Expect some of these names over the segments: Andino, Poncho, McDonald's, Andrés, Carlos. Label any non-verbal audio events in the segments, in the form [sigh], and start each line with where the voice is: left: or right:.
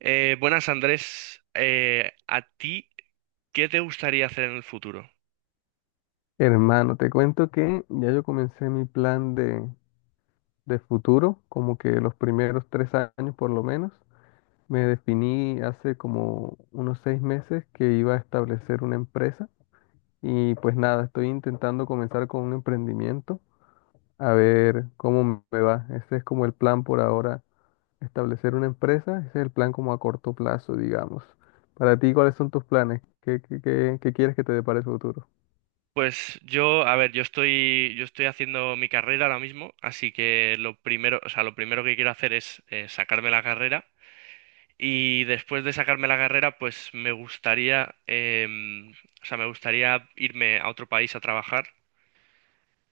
right: Buenas, Andrés. ¿A ti qué te gustaría hacer en el futuro?
left: Hermano, te cuento que ya yo comencé mi plan de futuro, como que los primeros 3 años por lo menos. Me definí hace como unos 6 meses que iba a establecer una empresa y pues nada, estoy intentando comenzar con un emprendimiento, a ver cómo me va. Ese es como el plan por ahora, establecer una empresa, ese es el plan como a corto plazo, digamos. Para ti, ¿cuáles son tus planes? ¿Qué quieres que te depare el futuro?
right: Pues yo, a ver, yo estoy haciendo mi carrera ahora mismo, así que lo primero, o sea, lo primero que quiero hacer es sacarme la carrera y después de sacarme la carrera, pues me gustaría, o sea, me gustaría irme a otro país a trabajar,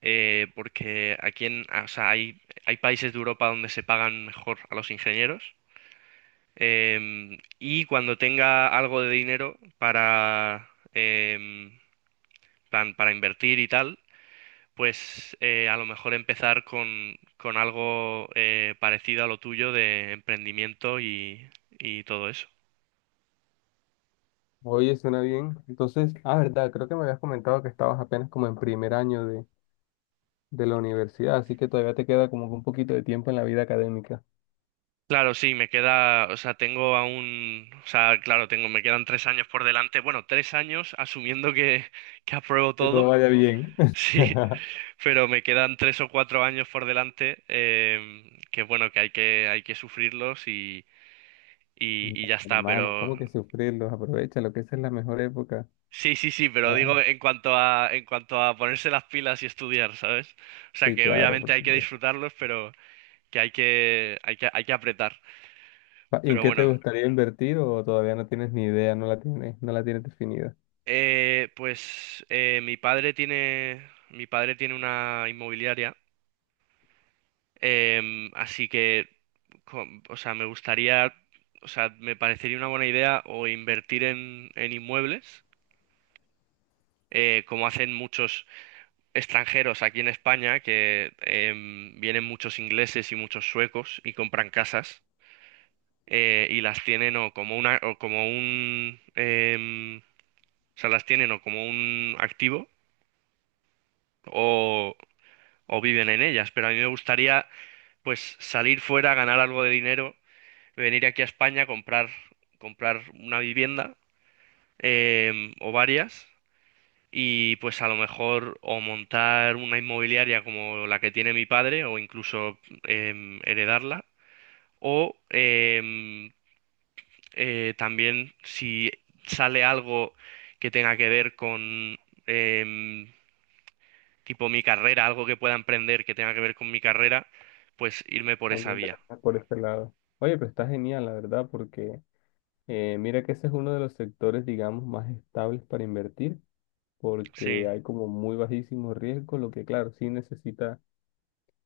right: porque o sea, hay países de Europa donde se pagan mejor a los ingenieros. Y cuando tenga algo de dinero para, plan, para invertir y tal, pues a lo mejor empezar con algo parecido a lo tuyo de emprendimiento y todo eso.
left: Oye, suena bien. Entonces, ah, verdad, creo que me habías comentado que estabas apenas como en primer año de la universidad, así que todavía te queda como que un poquito de tiempo en la vida académica.
right: Claro, sí, me queda, o sea, tengo aún, o sea, claro, tengo, me quedan tres años por delante, bueno, tres años asumiendo que apruebo
left: Que todo
right: todo,
left: vaya bien.
right: [laughs] sí.
left: [laughs]
right: Pero me quedan tres o cuatro años por delante, que bueno, que hay que sufrirlos
left: No,
right: y ya está,
left: hermano,
right: pero
left: ¿cómo que sufrirlos? Aprovecha lo que esa es la mejor época.
right: sí, sí, sí, pero
left: Ah,
right: digo en cuanto en cuanto a ponerse las pilas y estudiar, ¿sabes? O sea
left: sí,
right: que
left: claro,
right: obviamente
left: por
right: hay que
left: supuesto.
right: disfrutarlos, pero que hay que apretar.
left: ¿Y en
right: Pero
left: qué te
right: bueno,
left: gustaría invertir o todavía no tienes ni idea, no la tienes, no la tienes definida?
right: mi padre tiene una inmobiliaria. Así que, com- o sea, me gustaría, o sea, me parecería una buena idea o invertir en inmuebles, como hacen muchos extranjeros aquí en España, que vienen muchos ingleses y muchos suecos y compran casas y las tienen o como una, o como un, o sea, las tienen o como un activo o, o viven en ellas. Pero a mí me gustaría, pues, salir fuera, ganar algo de dinero, venir aquí a España, comprar una vivienda o varias y pues a lo mejor o montar una inmobiliaria como la que tiene mi padre o incluso heredarla o también si sale algo que tenga que ver con em, tipo mi carrera, algo que pueda emprender que tenga que ver con mi carrera, pues irme por esa
left: También de
right: vía.
left: verdad, por este lado. Oye, pero está genial, la verdad, porque mira que ese es uno de los sectores, digamos, más estables para invertir
right: Sí,
left: porque hay como muy bajísimo riesgo, lo que claro, sí necesita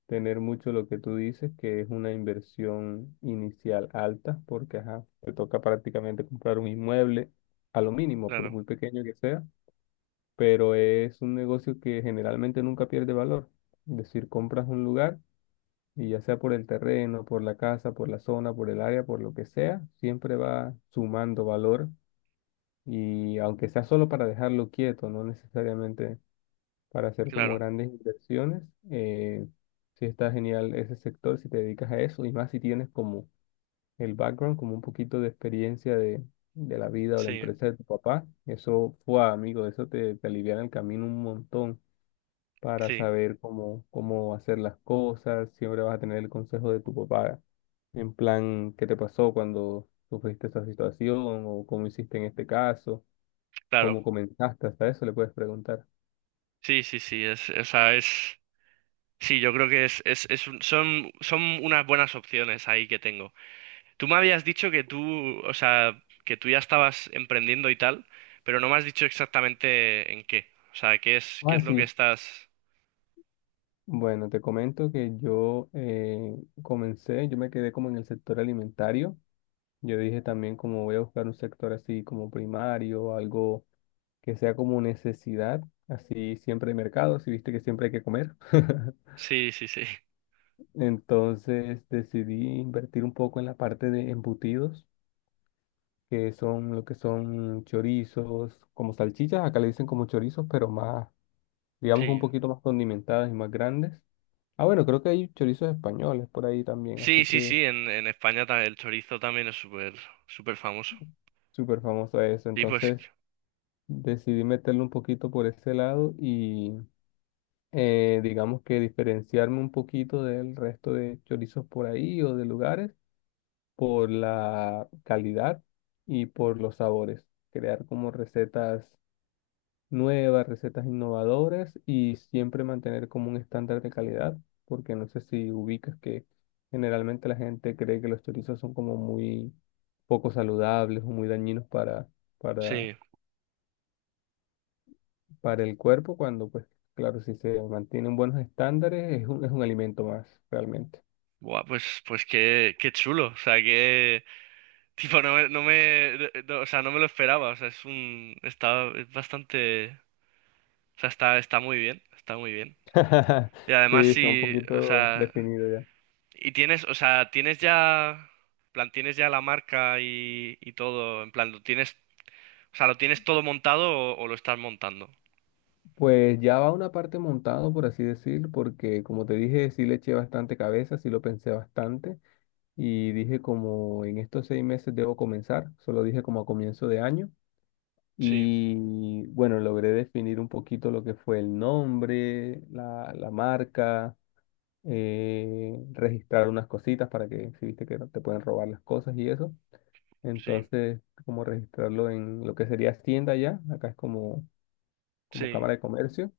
left: tener mucho lo que tú dices, que es una inversión inicial alta, porque ajá, te toca prácticamente comprar un inmueble a lo mínimo, por
right: claro,
left: muy pequeño que sea, pero es un negocio que generalmente nunca pierde valor. Es decir, compras un lugar y ya sea por el terreno, por la casa, por la zona, por el área, por lo que sea, siempre va sumando valor. Y aunque sea solo para dejarlo quieto, no necesariamente para hacer como
right: claro,
left: grandes inversiones. Eh, sí está genial ese sector si te dedicas a eso y más si tienes como el background, como un poquito de experiencia de la vida o la
right: sí,
left: empresa de tu papá. Eso fue, amigo, eso te, aliviana el camino un montón para
right: sí,
left: saber cómo, cómo hacer las cosas. Siempre vas a tener el consejo de tu papá en plan, ¿qué te pasó cuando sufriste esa situación o cómo hiciste en este caso?
right: claro.
left: ¿Cómo comenzaste? Hasta eso le puedes preguntar.
right: Sí, sí, sí, es, o sea, es, sí, yo creo que es un- son, son unas buenas opciones ahí que tengo. Tú me habías dicho que tú, o sea, que tú ya estabas emprendiendo y tal, pero no me has dicho exactamente en qué. O sea, qué
left: Ah,
right: es lo que
left: sí.
right: estás.
left: Bueno, te comento que yo comencé, yo me quedé como en el sector alimentario. Yo dije también como voy a buscar un sector así como primario, algo que sea como necesidad, así siempre de mercado, si viste que siempre hay que comer. [laughs]
right: Sí, sí, sí, [laughs]
left: Entonces decidí invertir un poco en la parte de embutidos, que son lo que son chorizos, como salchichas, acá le dicen como chorizos, pero más, digamos, un
right: sí.
left: poquito más condimentadas y más grandes. Ah, bueno, creo que hay chorizos españoles por ahí también,
right: Sí,
left: así
right: sí,
left: que
right: sí, en España ta- el chorizo también es súper, súper famoso.
left: súper famoso eso.
right: Sí, pues,
left: Entonces decidí meterle un poquito por ese lado y digamos que diferenciarme un poquito del resto de chorizos por ahí o de lugares por la calidad y por los sabores. Crear como recetas nuevas, recetas innovadoras y siempre mantener como un estándar de calidad, porque no sé si ubicas que generalmente la gente cree que los chorizos son como muy poco saludables o muy dañinos para, para,
right: sí.
left: para el cuerpo, cuando pues claro, si se mantienen buenos estándares es un alimento más realmente.
right: Buah, pues, pues qué, qué chulo, o sea, que... Tipo, no me, no me, no- o sea, no me lo esperaba, o sea, es un, está, es bastante, o sea, está, está muy bien, está muy bien.
left: [laughs]
right: Y además
left: Sí, está un
right: sí, o
left: poquito
right: sea,
left: definido ya.
right: y tienes, o sea, tienes ya, en plan, tienes ya la marca y todo, en plan, lo tienes, o sea, lo tienes todo montado o lo estás montando.
left: Pues ya va una parte montado, por así decir, porque como te dije, sí le eché bastante cabeza, sí lo pensé bastante. Y dije como en estos 6 meses debo comenzar, solo dije como a comienzo de año
right: Sí,
left: y bueno, logré definir un poquito lo que fue el nombre, la marca, registrar unas cositas para que si viste que no te pueden robar las cosas y eso,
right: sí,
left: entonces como registrarlo en lo que sería tienda ya, acá es como, como
right: sí.
left: Cámara de Comercio.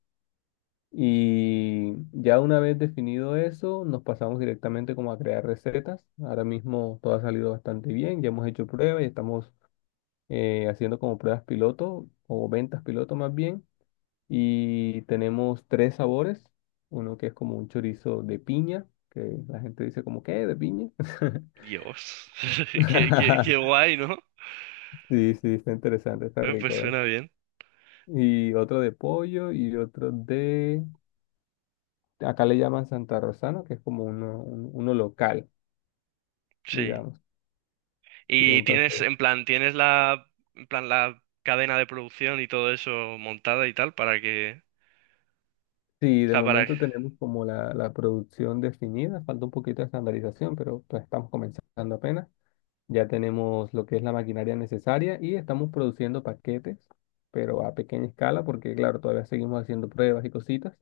left: Y ya una vez definido eso, nos pasamos directamente como a crear recetas. Ahora mismo todo ha salido bastante bien, ya hemos hecho pruebas y estamos haciendo como pruebas piloto o ventas piloto más bien. Y tenemos tres sabores, uno que es como un chorizo de piña, que la gente dice como, ¿qué? ¿De piña?
right: Dios, [laughs] qué, qué, qué
left: [laughs]
right: guay, ¿no?
left: Sí, sí, está interesante, está
right: Pues
left: rico, ¿eh?
right: suena bien,
left: Y otro de pollo y otro de… Acá le llaman Santa Rosano, que es como uno local,
right: sí.
left: digamos. Y
right: Y tienes,
left: entonces,
right: en plan, tienes la, en plan, la cadena de producción y todo eso montada y tal para que,
left: sí,
right: o
left: de
right: sea, para,
left: momento tenemos como la producción definida, falta un poquito de estandarización, pero pues estamos comenzando apenas. Ya tenemos lo que es la maquinaria necesaria y estamos produciendo paquetes, pero a pequeña escala, porque claro, todavía seguimos haciendo pruebas y cositas.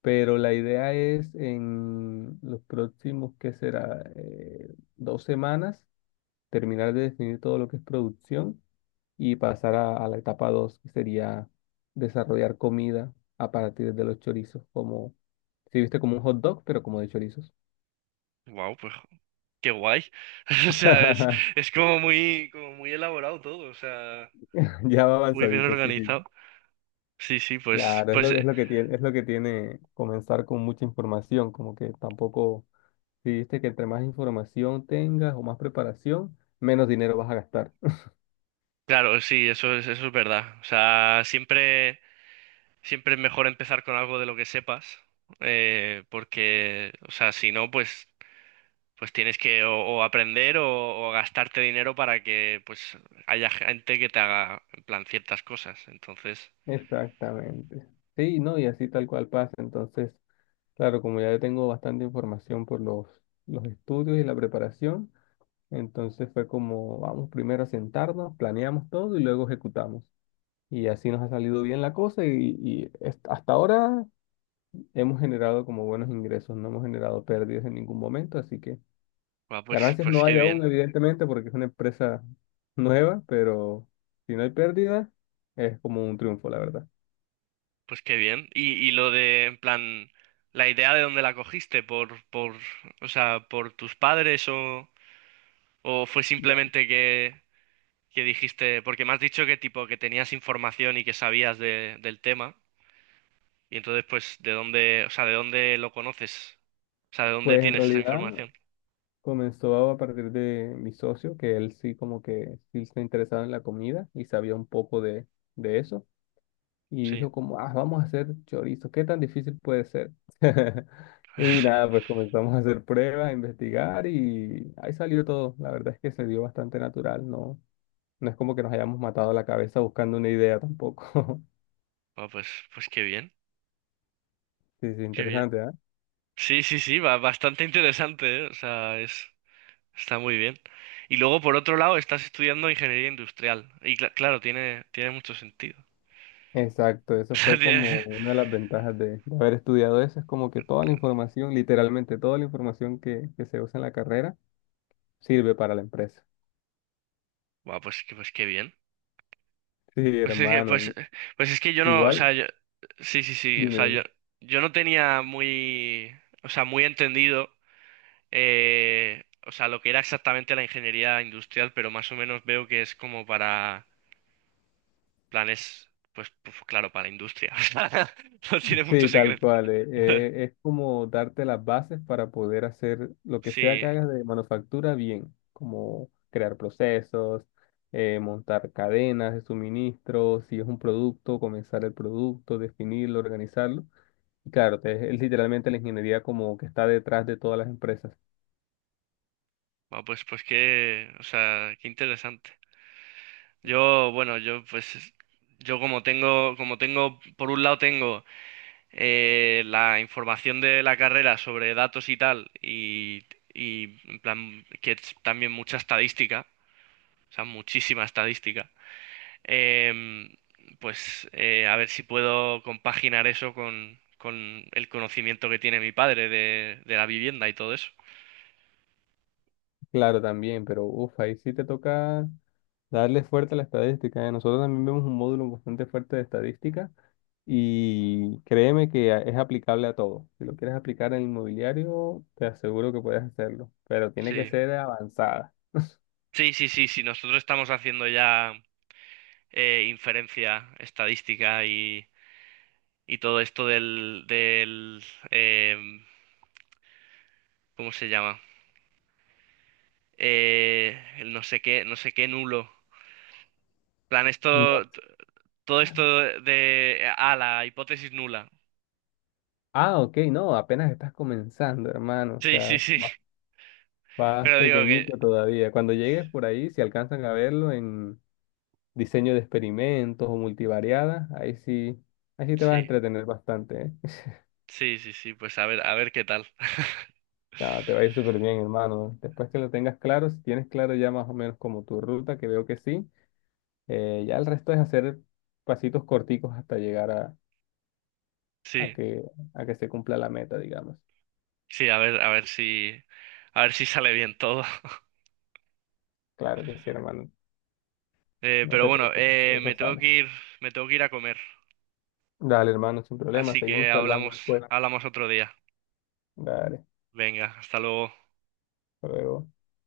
left: Pero la idea es en los próximos, ¿qué será? 2 semanas, terminar de definir todo lo que es producción y pasar a la etapa 2 que sería desarrollar comida a partir de los chorizos, como, si viste como un hot dog, pero como de chorizos.
right: wow, pues, qué guay. [laughs] O sea,
left: [laughs]
right: es como muy elaborado todo, o sea,
left: Ya va
right: muy bien
left: avanzadito, sí, sí.
right: organizado. Sí, sí, pues,
left: Claro,
right: pues,
left: es lo que tiene comenzar con mucha información, como que tampoco, si viste que entre más información tengas o más preparación, menos dinero vas a gastar.
right: claro, sí, eso es verdad. O sea, siempre, siempre es mejor empezar con algo de lo que sepas, porque, o sea, si no, pues pues tienes que o aprender o gastarte dinero para que pues haya gente que te haga en plan ciertas cosas. Entonces,
left: [laughs] Exactamente. Sí, no, y así tal cual pasa. Entonces, claro, como ya yo tengo bastante información por los estudios y la preparación, entonces fue como, vamos primero a sentarnos, planeamos todo y luego ejecutamos. Y así nos ha salido bien la cosa y hasta ahora hemos generado como buenos ingresos, no hemos generado pérdidas en ningún momento, así que
right: va, pues,
left: ganancias
right: pues
left: no
right: qué
left: hay aún,
right: bien,
left: evidentemente, porque es una empresa nueva, pero si no hay pérdida, es como un triunfo, la verdad.
right: pues qué bien. Y lo de, en plan, la idea de dónde la cogiste, o sea, por tus padres o fue
left: No.
right: simplemente que dijiste, porque me has dicho que tipo que tenías información y que sabías de, del tema, y entonces pues de dónde, o sea, de dónde lo conoces, o sea, de dónde
left: Pues en
right: tienes esa
left: realidad
right: información.
left: comenzó a partir de mi socio, que él sí como que sí está interesado en la comida y sabía un poco de eso. Y
right: Sí.
left: dijo como, ah, vamos a hacer chorizo, ¿qué tan difícil puede ser? [laughs] Y nada, pues comenzamos a hacer pruebas, a investigar y ahí salió todo. La verdad es que se dio bastante natural, no, no es como que nos hayamos matado la cabeza buscando una idea tampoco. [laughs]
right: Ah, pues, pues qué bien,
left: Sí, sí,
right: qué bien.
left: interesante, ¿ah?
right: Sí, sí, sí, va bastante interesante, ¿eh? O sea, es, está muy bien. Y luego, por otro lado, estás estudiando ingeniería industrial. Y cla- claro, tiene, tiene mucho sentido.
left: Exacto,
right: [laughs] O
left: eso
right: sea,
left: fue como
right: tiene-
left: una de las ventajas de haber estudiado eso, es como que toda la información, literalmente toda la información que se usa en la carrera sirve para la empresa.
right: Buah, pues, que- pues qué bien.
left: Sí,
right: Pues es que, pues,
left: hermano,
right: pues es que yo no, o
left: igual,
right: sea, yo, sí, sí, sí, o
left: dime,
right: sea,
left: dime.
right: yo no tenía muy, o sea, muy entendido, o sea, lo que era exactamente la ingeniería industrial, pero más o menos veo que es como para planes, pues, pues claro, para la industria. [laughs] O sea, no tiene mucho
left: Sí, tal
right: secreto.
left: cual.
right: [laughs]
left: Es como darte las bases para poder hacer lo que sea
right: Sí,
left: que hagas de manufactura bien, como crear procesos, montar cadenas de suministro, si es un producto, comenzar el producto, definirlo, organizarlo. Y claro, es literalmente la ingeniería como que está detrás de todas las empresas.
right: bueno, pues, pues qué, o sea, qué interesante. Yo, bueno, yo pues, como tengo, por un lado tengo la información de la carrera sobre datos y tal, y en plan, que es también mucha estadística, o sea, muchísima estadística. Em, pues a ver si puedo compaginar eso con el conocimiento que tiene mi padre de la vivienda y todo eso.
left: Claro, también, pero uff, ahí sí te toca darle fuerte a la estadística. Nosotros también vemos un módulo bastante fuerte de estadística. Y créeme que es aplicable a todo. Si lo quieres aplicar en inmobiliario, te aseguro que puedes hacerlo, pero tiene que
right: Sí.
left: ser avanzada.
right: Sí, sí, sí, sí. Nosotros estamos haciendo ya inferencia estadística y todo esto del em, ¿cómo se llama? El no sé qué, no sé qué nulo. En plan,
left: No.
right: esto, t- todo esto de, ah, la hipótesis nula.
left: Ah, ok, no, apenas estás comenzando, hermano. O
right: Sí, sí,
left: sea,
right: sí.
left: vas
right: [laughs]
left: vas
right: Pero digo que
left: pequeñito todavía. Cuando llegues por ahí, si alcanzan a verlo en diseño de experimentos o multivariadas, ahí sí te vas a
right: sí.
left: entretener bastante, ¿eh? [laughs]
right: Sí, sí, sí, pues a ver qué tal. [laughs]
left: Ah, te va a ir súper bien, hermano. Después que lo tengas claro, si tienes claro ya más o menos como tu ruta, que veo que sí. Ya el resto es hacer pasitos corticos hasta llegar a
right: Sí,
left: que, a que se cumpla la meta, digamos.
right: sí, a ver, a ver si sale bien todo. [laughs]
left: Claro que sí, hermano. No
right: Pero
left: te
right: bueno,
left: preocupes, eso sale.
right: me tengo que ir a comer,
left: Dale, hermano, sin problema.
right: así
left: Seguimos
right: que
left: charlando
right: hablamos,
left: después.
right: hablamos otro día.
left: Dale,
right: Venga, hasta luego.
left: hasta luego.